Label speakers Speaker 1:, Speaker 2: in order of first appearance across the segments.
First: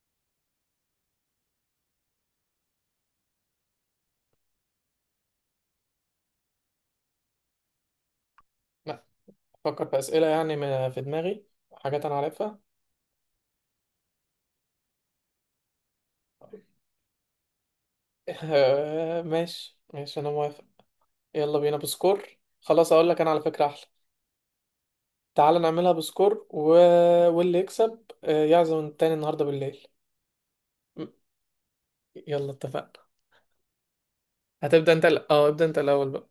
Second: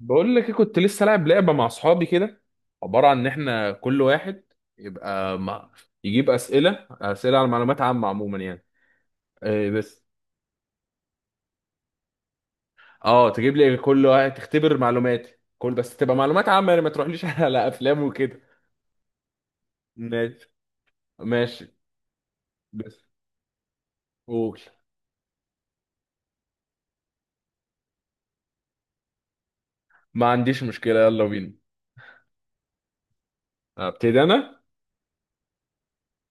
Speaker 1: بقول لك إيه، كنت لسه لاعب لعبه مع اصحابي كده. عباره عن ان احنا كل واحد يبقى مع... يجيب اسئله على معلومات عامه. عموما يعني
Speaker 2: لا.
Speaker 1: إيه
Speaker 2: فكر في
Speaker 1: بس.
Speaker 2: أسئلة يعني في دماغي حاجات أنا عارفها.
Speaker 1: اه، تجيب لي كل واحد تختبر معلوماتي، كل بس تبقى معلومات عامه، يعني ما تروحليش على افلام وكده.
Speaker 2: ماشي، ماشي، أنا
Speaker 1: ماشي
Speaker 2: موافق. يلا
Speaker 1: ماشي،
Speaker 2: بينا بسكور. خلاص،
Speaker 1: بس
Speaker 2: أقول لك أنا على فكرة أحلى.
Speaker 1: قول.
Speaker 2: تعال نعملها بسكور واللي يكسب يعزم التاني النهاردة بالليل.
Speaker 1: ما عنديش مشكله،
Speaker 2: م-
Speaker 1: يلا بينا.
Speaker 2: يلا، اتفقنا.
Speaker 1: ابتدي انا.
Speaker 2: هتبدأ أنت الأ- أه ابدأ أنت الأول بقى.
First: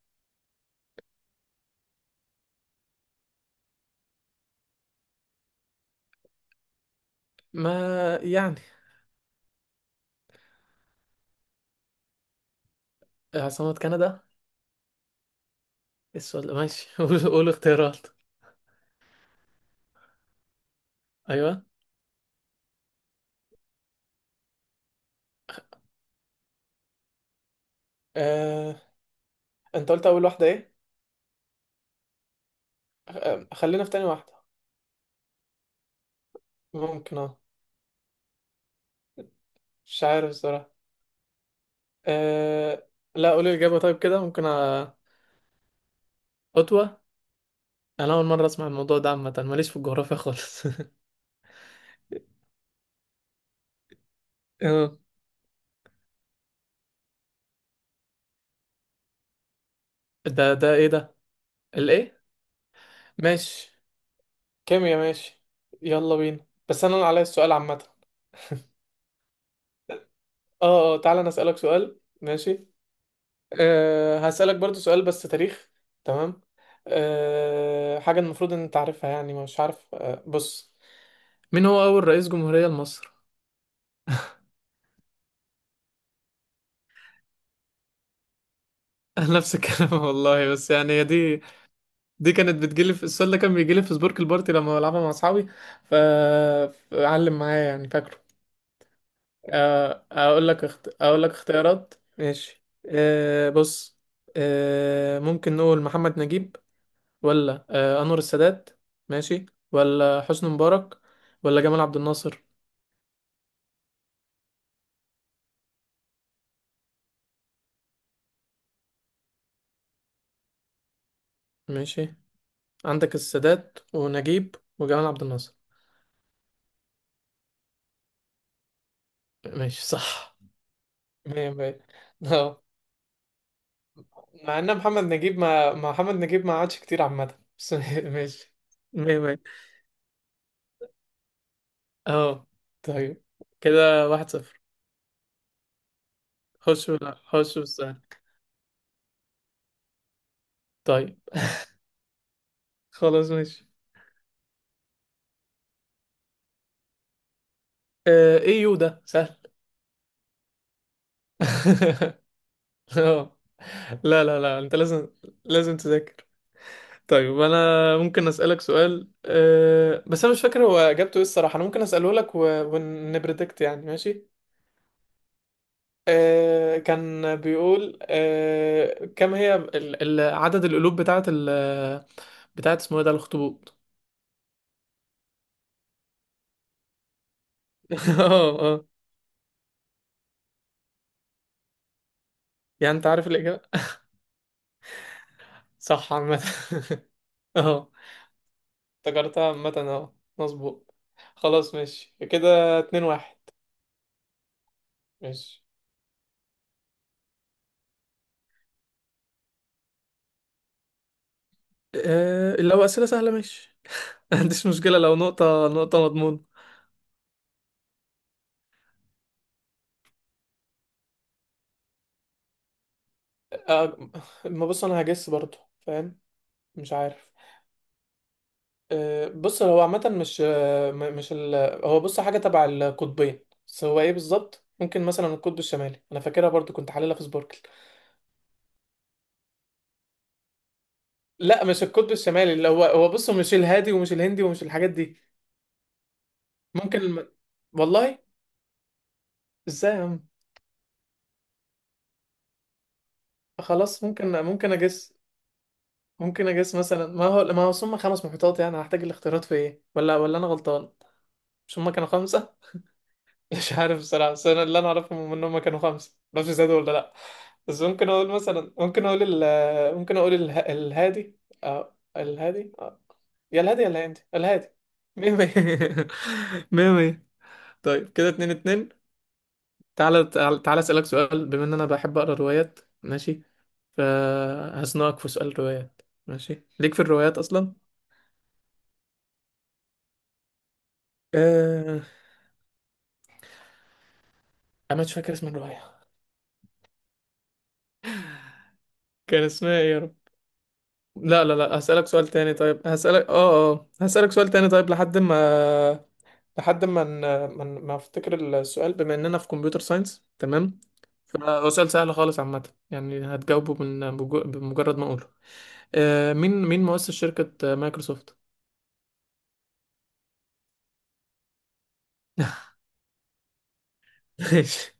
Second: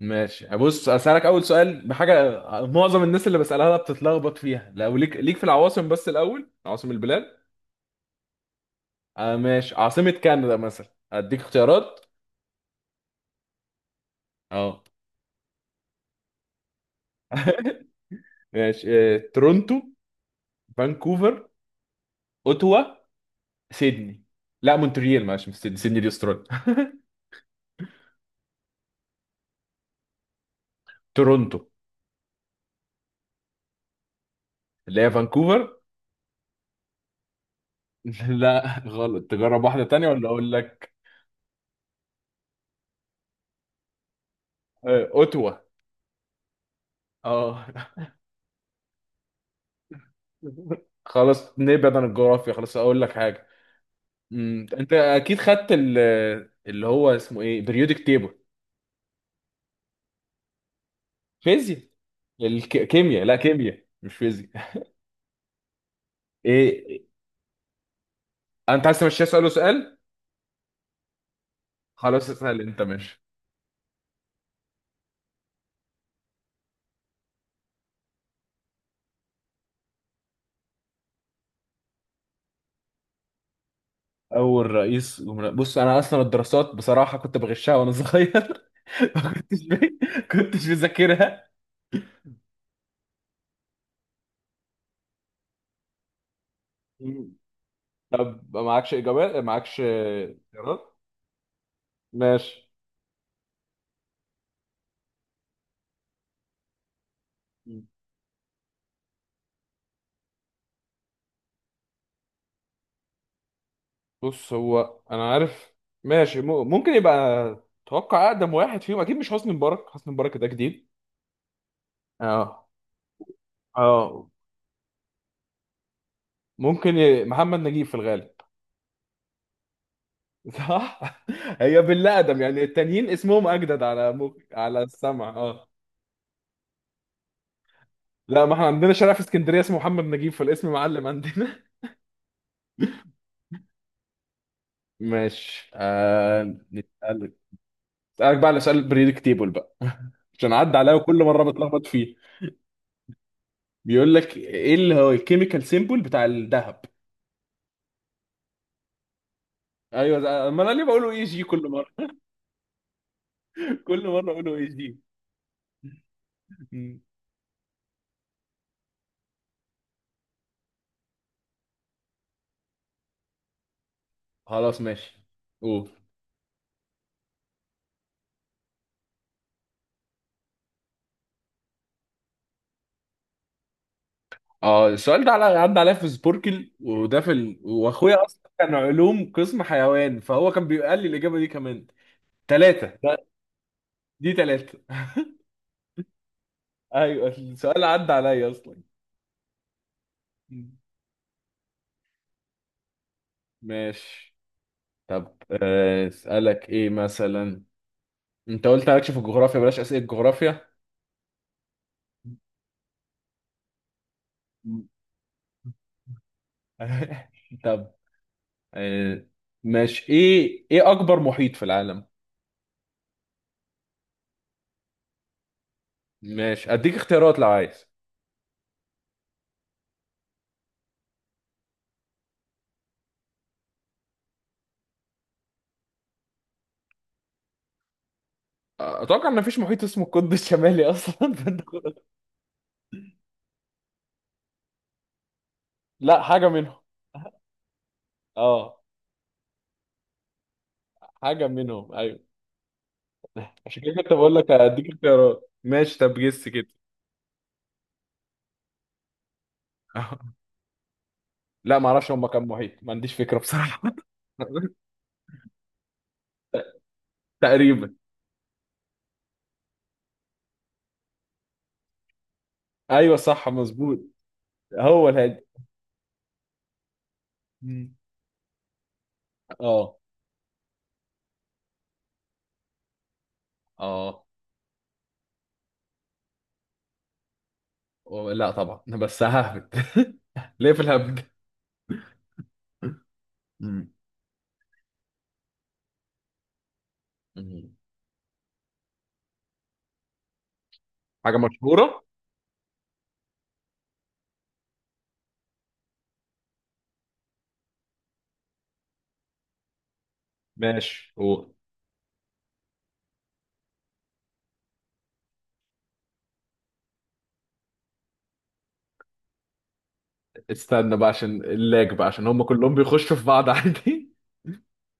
Speaker 1: ماشي، بص اسالك اول سؤال بحاجه. معظم الناس اللي بسالها لها بتتلخبط فيها، لو ليك في العواصم، بس الاول عواصم البلاد.
Speaker 2: ما يعني.
Speaker 1: آه ماشي، عاصمة كندا مثلا. اديك اختيارات.
Speaker 2: عاصمة كندا.
Speaker 1: اه
Speaker 2: السؤال ده ماشي. قول، قول اختيارات.
Speaker 1: ماشي. تورونتو. فانكوفر.
Speaker 2: أيوه.
Speaker 1: اوتوا. سيدني. لا، مونتريال، معلش، مش سيدني، سيدني دي استراليا
Speaker 2: أه... أنت قلت أول واحدة إيه؟
Speaker 1: تورونتو.
Speaker 2: آه، خلينا في تاني واحدة.
Speaker 1: اللي هي فانكوفر.
Speaker 2: ممكن، أه.
Speaker 1: لا غلط، تجرب واحدة
Speaker 2: مش
Speaker 1: تانية ولا
Speaker 2: عارف
Speaker 1: اقول
Speaker 2: الصراحة.
Speaker 1: لك؟
Speaker 2: أه... لا، قولي الإجابة طيب. كده ممكن
Speaker 1: اوتوا.
Speaker 2: خطوة.
Speaker 1: اه.
Speaker 2: أنا أول مرة أسمع الموضوع ده، عامة ماليش في الجغرافيا خالص.
Speaker 1: خلاص نبعد عن الجغرافيا، خلاص اقول لك حاجة. انت
Speaker 2: آه،
Speaker 1: اكيد خدت اللي هو اسمه ايه، بريودك تيبل.
Speaker 2: ده إيه ده؟
Speaker 1: فيزياء.
Speaker 2: الإيه؟
Speaker 1: الكيمياء، لا
Speaker 2: ماشي.
Speaker 1: كيمياء مش فيزياء.
Speaker 2: كيميا ماشي. يلا بينا، بس أنا
Speaker 1: ايه،
Speaker 2: اللي عليا السؤال عامة.
Speaker 1: انت عايز تمشيها سؤال وسؤال؟
Speaker 2: أه، أه، تعالى أنا أسألك سؤال.
Speaker 1: خلاص اسال
Speaker 2: ماشي.
Speaker 1: انت، ماشي.
Speaker 2: هسألك برضو سؤال بس تاريخ. تمام. حاجة المفروض إن أنت عارفها، يعني مش عارف. بص، مين هو أول رئيس جمهورية لمصر؟
Speaker 1: اول رئيس جمهورية، بص انا اصلا الدراسات بصراحه كنت بغشها وانا صغير ما
Speaker 2: نفس
Speaker 1: كنتش بي...
Speaker 2: الكلام والله،
Speaker 1: كنتش
Speaker 2: بس يعني هي دي.
Speaker 1: بذاكرها.
Speaker 2: دي كانت بتجيلي. في السؤال ده كان بيجيلي في سبورك البارتي لما بلعبها مع اصحابي. ف
Speaker 1: مم.
Speaker 2: علم معايا يعني، فاكره.
Speaker 1: طب معكش اجابات، معكش اختيارات؟
Speaker 2: اقول لك اختيارات ماشي.
Speaker 1: ماشي.
Speaker 2: بص، أه، ممكن نقول محمد نجيب، ولا
Speaker 1: مم.
Speaker 2: انور السادات، ماشي، ولا حسني مبارك، ولا جمال عبد الناصر.
Speaker 1: بص هو انا عارف. ماشي، ممكن يبقى. اتوقع اقدم واحد فيهم اكيد مش حسني مبارك، حسني مبارك ده جديد.
Speaker 2: ماشي.
Speaker 1: اه.
Speaker 2: عندك السادات
Speaker 1: اه،
Speaker 2: ونجيب وجمال عبد الناصر.
Speaker 1: ممكن محمد نجيب في الغالب.
Speaker 2: ماشي، صح.
Speaker 1: صح.
Speaker 2: مية
Speaker 1: هي
Speaker 2: مية.
Speaker 1: بالله ادم، يعني
Speaker 2: اه.
Speaker 1: التانيين اسمهم اجدد على
Speaker 2: مع ان
Speaker 1: على السمع. اه.
Speaker 2: محمد نجيب ما عادش كتير عامة بس.
Speaker 1: لا، ما
Speaker 2: ماشي.
Speaker 1: احنا عندنا شارع
Speaker 2: مية
Speaker 1: في
Speaker 2: مية.
Speaker 1: اسكندريه اسمه محمد نجيب، فالاسم معلم عندنا.
Speaker 2: اه. طيب كده 1-0.
Speaker 1: ماشي.
Speaker 2: خش ولا
Speaker 1: نسألك،
Speaker 2: خش بالسهل.
Speaker 1: اسالك بقى على سؤال بريدكتيبل بقى عشان عدى عليا
Speaker 2: طيب،
Speaker 1: وكل مره بتلخبط فيه.
Speaker 2: خلاص، ماشي.
Speaker 1: بيقول لك ايه اللي هو الكيميكال سيمبل بتاع الذهب.
Speaker 2: آه، ايه يو ده سهل.
Speaker 1: ايوه ما انا ليه بقوله AG كل مره.
Speaker 2: اه.
Speaker 1: كل مره
Speaker 2: لا، لا،
Speaker 1: بقوله
Speaker 2: لا،
Speaker 1: اي
Speaker 2: انت
Speaker 1: جي
Speaker 2: لازم تذاكر. طيب، انا ممكن اسألك سؤال، بس انا مش فاكر هو اجابته ايه الصراحة. انا ممكن اسأله لك ونبريدكت يعني. ماشي.
Speaker 1: خلاص ماشي، قول.
Speaker 2: كان بيقول كم هي عدد القلوب بتاعت بتاعت اسمه ايه ده الاخطبوط؟
Speaker 1: اه، السؤال ده عدى عليا في سبوركل، وده واخويا اصلا
Speaker 2: اه،
Speaker 1: كان
Speaker 2: اه.
Speaker 1: علوم قسم حيوان، فهو كان بيقال لي الاجابه دي كمان.
Speaker 2: يعني
Speaker 1: ثلاثه
Speaker 2: انت
Speaker 1: ده.
Speaker 2: عارف الإجابة.
Speaker 1: دي ثلاثه
Speaker 2: صح عامة.
Speaker 1: ايوه السؤال
Speaker 2: اه،
Speaker 1: عدى عليا اصلا.
Speaker 2: افتكرتها عامة. اه، مظبوط. خلاص، ماشي. كده 2-1.
Speaker 1: ماشي. طب
Speaker 2: ماشي.
Speaker 1: آه، اسالك ايه مثلا. انت قلت مالكش في الجغرافيا، بلاش اسئله جغرافيا.
Speaker 2: لو أسئلة سهلة، ماشي. ما عنديش مشكلة لو نقطة نقطة، مضمون.
Speaker 1: طب آه، ماشي، ايه اكبر محيط في العالم؟
Speaker 2: آه، ما بص، أنا هجس برضو، فاهم.
Speaker 1: ماشي،
Speaker 2: مش
Speaker 1: اديك
Speaker 2: عارف.
Speaker 1: اختيارات لو عايز.
Speaker 2: بص، هو عامة مش، هو بص حاجة تبع القطبين. بس هو ايه بالظبط؟ ممكن مثلا القطب الشمالي، انا فاكرها برضو، كنت حللها في سبوركل.
Speaker 1: اتوقع ان مفيش محيط اسمه القطب الشمالي اصلا فانت.
Speaker 2: لا، مش القطب الشمالي، اللي هو بص مش الهادي ومش الهندي ومش الحاجات دي.
Speaker 1: لا حاجة منهم.
Speaker 2: ممكن والله
Speaker 1: اه،
Speaker 2: ازاي يا عم.
Speaker 1: حاجة منهم ايوه. عشان كده
Speaker 2: خلاص،
Speaker 1: كنت بقول
Speaker 2: ممكن
Speaker 1: لك
Speaker 2: ممكن
Speaker 1: اديك
Speaker 2: اجس.
Speaker 1: اختيارات، ماشي، طب جس
Speaker 2: ممكن
Speaker 1: كده.
Speaker 2: اجس مثلا، ما هو هم خمس محيطات، يعني هحتاج الاختيارات في ايه، ولا انا غلطان؟
Speaker 1: لا،
Speaker 2: مش
Speaker 1: ما
Speaker 2: هم كانوا
Speaker 1: اعرفش هم كام
Speaker 2: خمسة؟
Speaker 1: محيط، ما عنديش فكرة
Speaker 2: مش
Speaker 1: بصراحة.
Speaker 2: عارف الصراحة، بس أنا اللي أعرفهم إن هما كانوا خمسة، معرفش زادوا ولا لأ. بس
Speaker 1: تقريبا.
Speaker 2: ممكن أقول مثلا، ممكن أقول ال ممكن أقول اله... الهادي. أه، الهادي. أه.
Speaker 1: ايوه صح
Speaker 2: يا الهادي، يا
Speaker 1: مظبوط.
Speaker 2: الهادي، الهادي.
Speaker 1: هو
Speaker 2: مية
Speaker 1: الهادي.
Speaker 2: مية. مية مية.
Speaker 1: مم.
Speaker 2: طيب كده 2-2.
Speaker 1: اه
Speaker 2: تعالى، تعالى، تعالى أسألك سؤال. بما إن أنا بحب أقرأ روايات، ماشي،
Speaker 1: اه.
Speaker 2: فهزنقك في سؤال روايات. ماشي، ليك في الروايات أصلا؟
Speaker 1: لا طبعا بس ههبد. ليه في الهبد.
Speaker 2: أه...
Speaker 1: مم.
Speaker 2: أنا مش فاكر اسم الرواية.
Speaker 1: مم.
Speaker 2: كان اسمها إيه يا رب؟
Speaker 1: حاجة
Speaker 2: لا، لا، لا،
Speaker 1: مشهورة.
Speaker 2: هسألك سؤال تاني طيب. هسألك اه اه هسألك سؤال تاني طيب، لحد ما لحد ما ن- ما افتكر السؤال. بما اننا في كمبيوتر ساينس، تمام،
Speaker 1: ماشي هو.
Speaker 2: فهو سؤال سهل خالص عامة. يعني هتجاوبه بمجرد ما اقوله. مين مؤسس شركة مايكروسوفت؟
Speaker 1: استنى بقى عشان اللاج، بقى عشان هم كلهم بيخشوا في بعض عادي.
Speaker 2: ماشي.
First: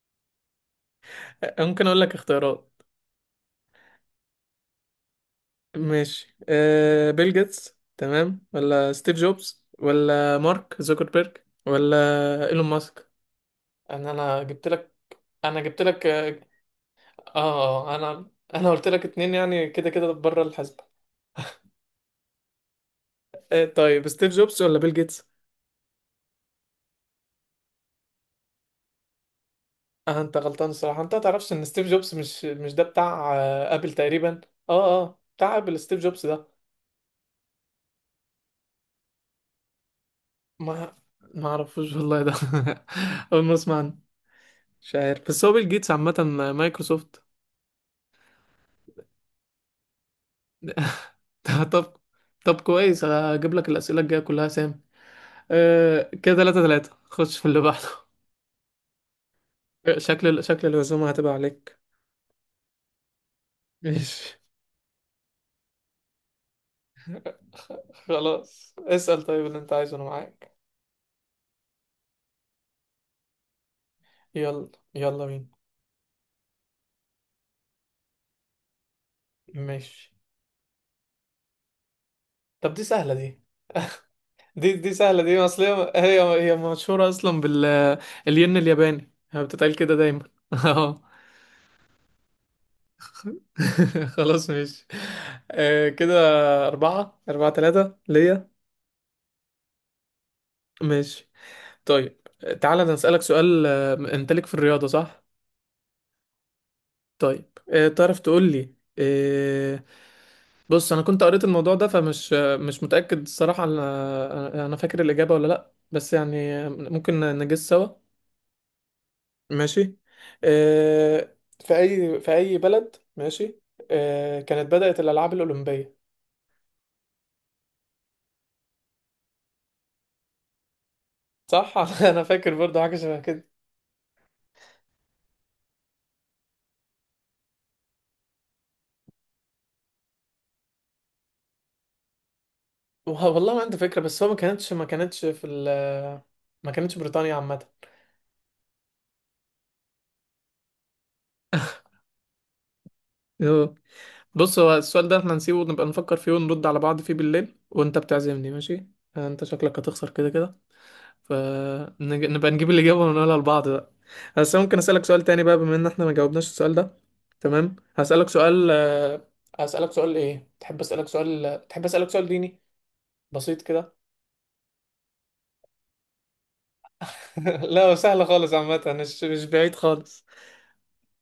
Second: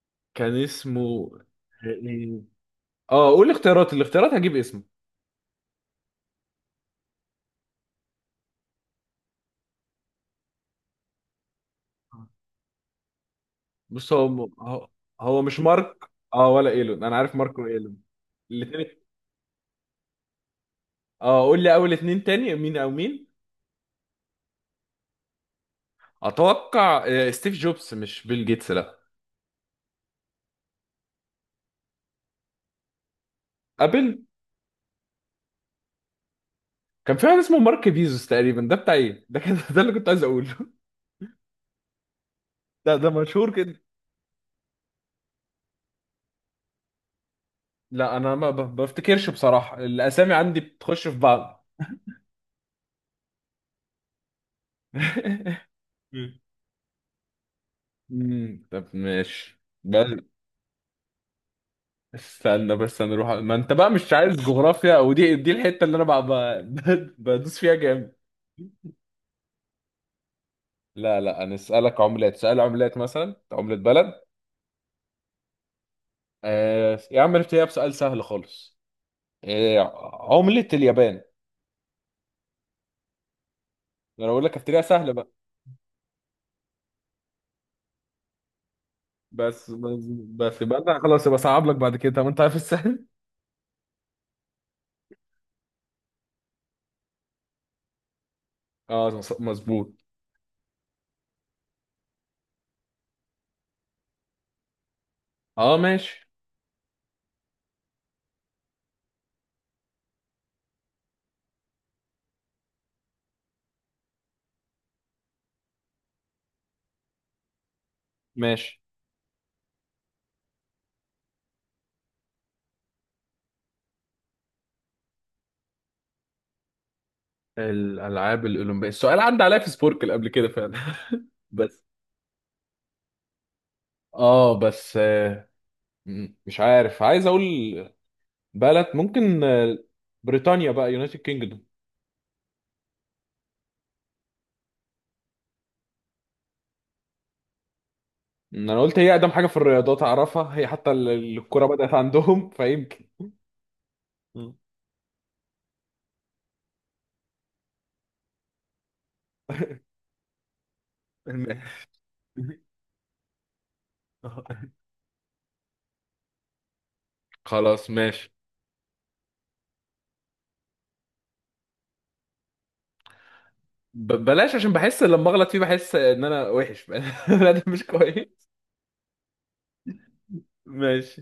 Speaker 1: كان اسمه.
Speaker 2: ممكن اقول لك اختيارات؟
Speaker 1: اه، قول الاختيارات هجيب اسمه.
Speaker 2: ماشي. بيل جيتس، تمام؟ ولا ستيف جوبز، ولا مارك زوكربيرج، ولا ايلون ماسك؟ انا
Speaker 1: بص
Speaker 2: انا
Speaker 1: هو
Speaker 2: جبت
Speaker 1: هو
Speaker 2: لك
Speaker 1: هو مش
Speaker 2: انا جبت
Speaker 1: مارك،
Speaker 2: لك.
Speaker 1: اه، ولا ايلون، انا عارف مارك
Speaker 2: اه، اه،
Speaker 1: وايلون.
Speaker 2: انا قلت
Speaker 1: الاثنين.
Speaker 2: لك اتنين، يعني كده كده بره الحسبة.
Speaker 1: اه، قول لي اول اتنين تاني، مين او مين.
Speaker 2: طيب، ستيف جوبز ولا بيل جيتس؟
Speaker 1: اتوقع ستيف جوبز، مش بيل جيتس لا.
Speaker 2: آه، انت غلطان الصراحة. انت تعرفش ان ستيف جوبز مش ده بتاع ابل
Speaker 1: ابل.
Speaker 2: تقريبا؟ اه، اه، بتاع ابل ستيف جوبز ده.
Speaker 1: كان في واحد اسمه مارك بيزوس تقريبا، ده بتاع ايه ده كان ده اللي كنت عايز اقوله.
Speaker 2: ما ما اعرفوش والله ده.
Speaker 1: ده
Speaker 2: اول
Speaker 1: مشهور
Speaker 2: ما
Speaker 1: كده.
Speaker 2: اسمع عنه. مش عارف، بس هو بيل جيتس عامة. مايكروسوفت.
Speaker 1: لا انا ما بفتكرش بصراحة، الاسامي عندي بتخش في بعض.
Speaker 2: طب طب كويس، هجيب لك الأسئلة الجاية كلها سام. آه، كده
Speaker 1: مم.
Speaker 2: 3-3. خش في اللي بعده.
Speaker 1: طب ماشي بس.
Speaker 2: شكل الهزومة هتبقى عليك.
Speaker 1: استنى بس انا اروح، ما انت بقى مش عايز
Speaker 2: ماشي،
Speaker 1: جغرافيا او دي الحته اللي انا بقى بدوس فيها جامد.
Speaker 2: خلاص، اسأل طيب اللي انت عايزه، انا معاك.
Speaker 1: لا لا، انا اسالك عملات، سؤال عملات مثلا، عمله بلد.
Speaker 2: يلا، يلا بينا.
Speaker 1: يا عم نبتديها بسؤال سهل خالص. آه
Speaker 2: ماشي.
Speaker 1: عمله اليابان.
Speaker 2: طب، دي سهلة دي.
Speaker 1: انا بقول لك
Speaker 2: دي
Speaker 1: ابتديها
Speaker 2: دي
Speaker 1: سهله
Speaker 2: سهلة
Speaker 1: بقى.
Speaker 2: دي، اصل هي مشهورة اصلا الين الياباني، هي
Speaker 1: بس
Speaker 2: بتتقال كده
Speaker 1: بس
Speaker 2: دايما.
Speaker 1: بس، يبقى انا
Speaker 2: اه.
Speaker 1: خلاص يبقى صعب لك بعد كده، طب انت عارف السهل.
Speaker 2: خلاص، ماشي. آه، كده أربعة أربعة تلاتة ليا.
Speaker 1: اه مظبوط.
Speaker 2: ماشي، طيب. تعالى أنا أسألك سؤال. انت ليك في الرياضة، صح؟
Speaker 1: اه. ماشي
Speaker 2: طيب، تعرف تقول لي؟ بص، انا كنت قريت الموضوع ده، فمش، مش متأكد الصراحة، انا فاكر الإجابة ولا لا، بس يعني، ممكن نجس سوا.
Speaker 1: ماشي.
Speaker 2: ماشي. آه، في اي بلد، ماشي، كانت بدأت الألعاب الأولمبية؟
Speaker 1: الالعاب الاولمبيه، السؤال عدى عليا في سبوركل قبل كده فعلا
Speaker 2: صح.
Speaker 1: بس.
Speaker 2: انا فاكر برضه حاجة شبه كده.
Speaker 1: اه بس. مم. مش عارف، عايز اقول بلد ممكن، بريطانيا بقى يونايتد كينجدوم.
Speaker 2: والله ما عندي فكرة، بس هو ما كانتش بريطانيا عامة.
Speaker 1: انا قلت هي اقدم حاجه في الرياضات اعرفها، هي حتى الكره بدات عندهم فيمكن. مم.
Speaker 2: بص، هو السؤال ده احنا نسيبه، نبقى نفكر فيه ونرد على بعض فيه بالليل وانت بتعزمني، ماشي. يعني انت شكلك هتخسر كده كده،
Speaker 1: الم-
Speaker 2: فنبقى نجيب الإجابة ونقولها لبعض بقى. بس ممكن أسألك سؤال تاني بقى، بما ان احنا ما جاوبناش السؤال ده. تمام،
Speaker 1: خلاص ماشي.
Speaker 2: هسألك سؤال. ايه تحب؟ أسألك سؤال ديني بسيط كده؟
Speaker 1: بلاش، عشان بحس لما اغلط فيه بحس ان انا وحش لا ده مش
Speaker 2: لا، سهل
Speaker 1: كويس.
Speaker 2: خالص عامة، مش بعيد خالص.
Speaker 1: ماشي،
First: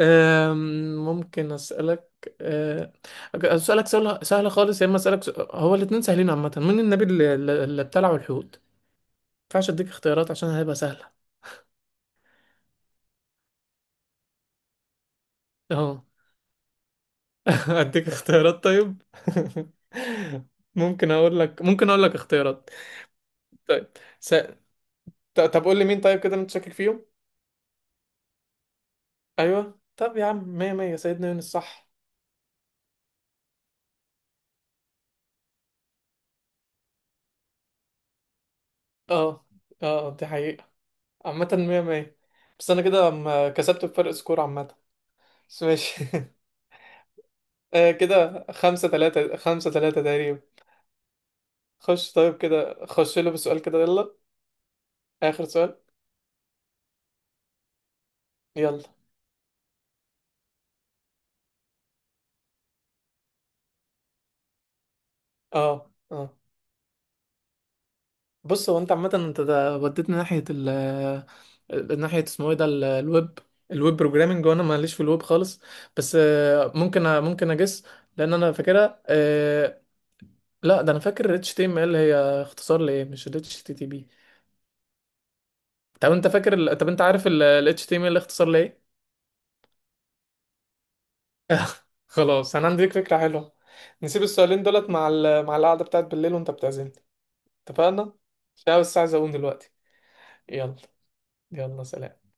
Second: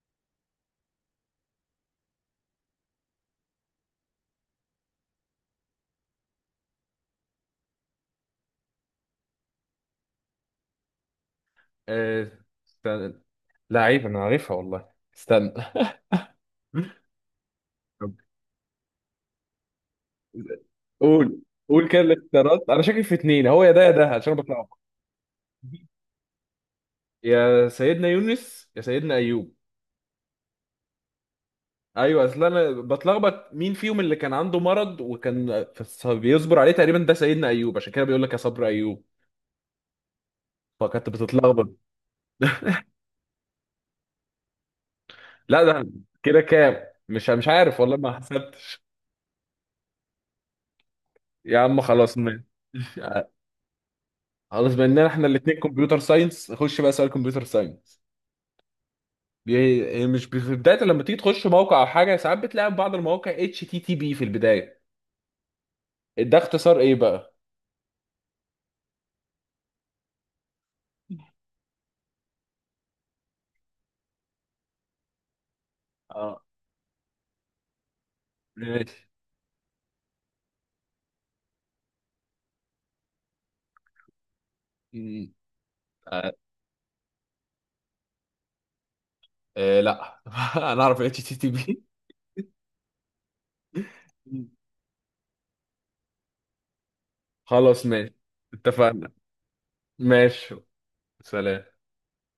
Speaker 2: ممكن أسألك أه، أسألك سؤال سهل خالص، يا إما أسألك سؤال. هو الاتنين سهلين عامة. مين النبي اللي ابتلعه الحوت؟ ما ينفعش أديك اختيارات عشان هيبقى سهلة.
Speaker 1: آه، استنى. لعيب انا عارفها والله. استنى
Speaker 2: أهو. أديك
Speaker 1: طب،
Speaker 2: اختيارات طيب. ممكن أقول
Speaker 1: قول.
Speaker 2: لك
Speaker 1: قول
Speaker 2: ممكن
Speaker 1: كده
Speaker 2: أقول لك
Speaker 1: الاختيارات،
Speaker 2: اختيارات.
Speaker 1: انا شاكك في اتنين، هو يا ده
Speaker 2: طيب،
Speaker 1: يا ده عشان
Speaker 2: س...
Speaker 1: بطلع.
Speaker 2: طب قول لي مين؟ طيب كده أنت شاكك فيهم؟
Speaker 1: يا سيدنا يونس يا سيدنا ايوب.
Speaker 2: أيوه. طب يا عم، مية مية، سيدنا يونس صح.
Speaker 1: ايوه، اصل انا بتلخبط مين فيهم اللي كان عنده مرض وكان بيصبر عليه، تقريبا ده سيدنا ايوب، عشان كده بيقول لك يا صبر ايوب.
Speaker 2: أه، أه، دي حقيقة.
Speaker 1: فكنت
Speaker 2: عامة
Speaker 1: بتتلخبط
Speaker 2: مية مية. بس أنا كده كسبت بفرق سكور عامة. بس
Speaker 1: لا ده
Speaker 2: ماشي.
Speaker 1: كده كام، مش عارف
Speaker 2: آه،
Speaker 1: والله، ما
Speaker 2: كده
Speaker 1: حسبتش.
Speaker 2: 5-3، 5-3 تقريبا.
Speaker 1: يا عم
Speaker 2: خش.
Speaker 1: خلاص
Speaker 2: طيب
Speaker 1: ماشي.
Speaker 2: كده خش له بسؤال كده، يلا.
Speaker 1: خلاص، بما اننا احنا
Speaker 2: آخر
Speaker 1: الاثنين
Speaker 2: سؤال.
Speaker 1: كمبيوتر ساينس، خش بقى سؤال كمبيوتر ساينس.
Speaker 2: يلا.
Speaker 1: بي... مش بي- في بدايه لما تيجي تخش موقع او حاجه، ساعات بتلاقي في بعض المواقع HTTP في البدايه.
Speaker 2: اه، اه،
Speaker 1: ده اختصار ايه بقى؟
Speaker 2: بص، هو انت عامة، انت ده وديتني ناحية ال آه، ناحية اسمه ايه ده الويب. الويب بروجرامنج، وانا ماليش في الويب خالص. بس
Speaker 1: اه
Speaker 2: ممكن اجس. لان انا فاكرها.
Speaker 1: ماشي.
Speaker 2: لا، ده انا فاكر اتش تي ام ال هي اختصار لايه. مش ال HTTP؟ طب انت عارف ال اتش تي ام ال HTML اختصار لايه؟
Speaker 1: إيه لا انا اعرف HTTP.
Speaker 2: خلاص، انا عندي ليك فكرة حلوة. نسيب السؤالين دولت مع القعدة بتاعت بالليل وانت بتعزمني.
Speaker 1: خلاص
Speaker 2: اتفقنا؟
Speaker 1: ماشي.
Speaker 2: عشان أنا بس
Speaker 1: اتفقنا.
Speaker 2: عايز اقوم دلوقتي.
Speaker 1: ماشي.
Speaker 2: يلا.
Speaker 1: سلام.
Speaker 2: يلا، سلام.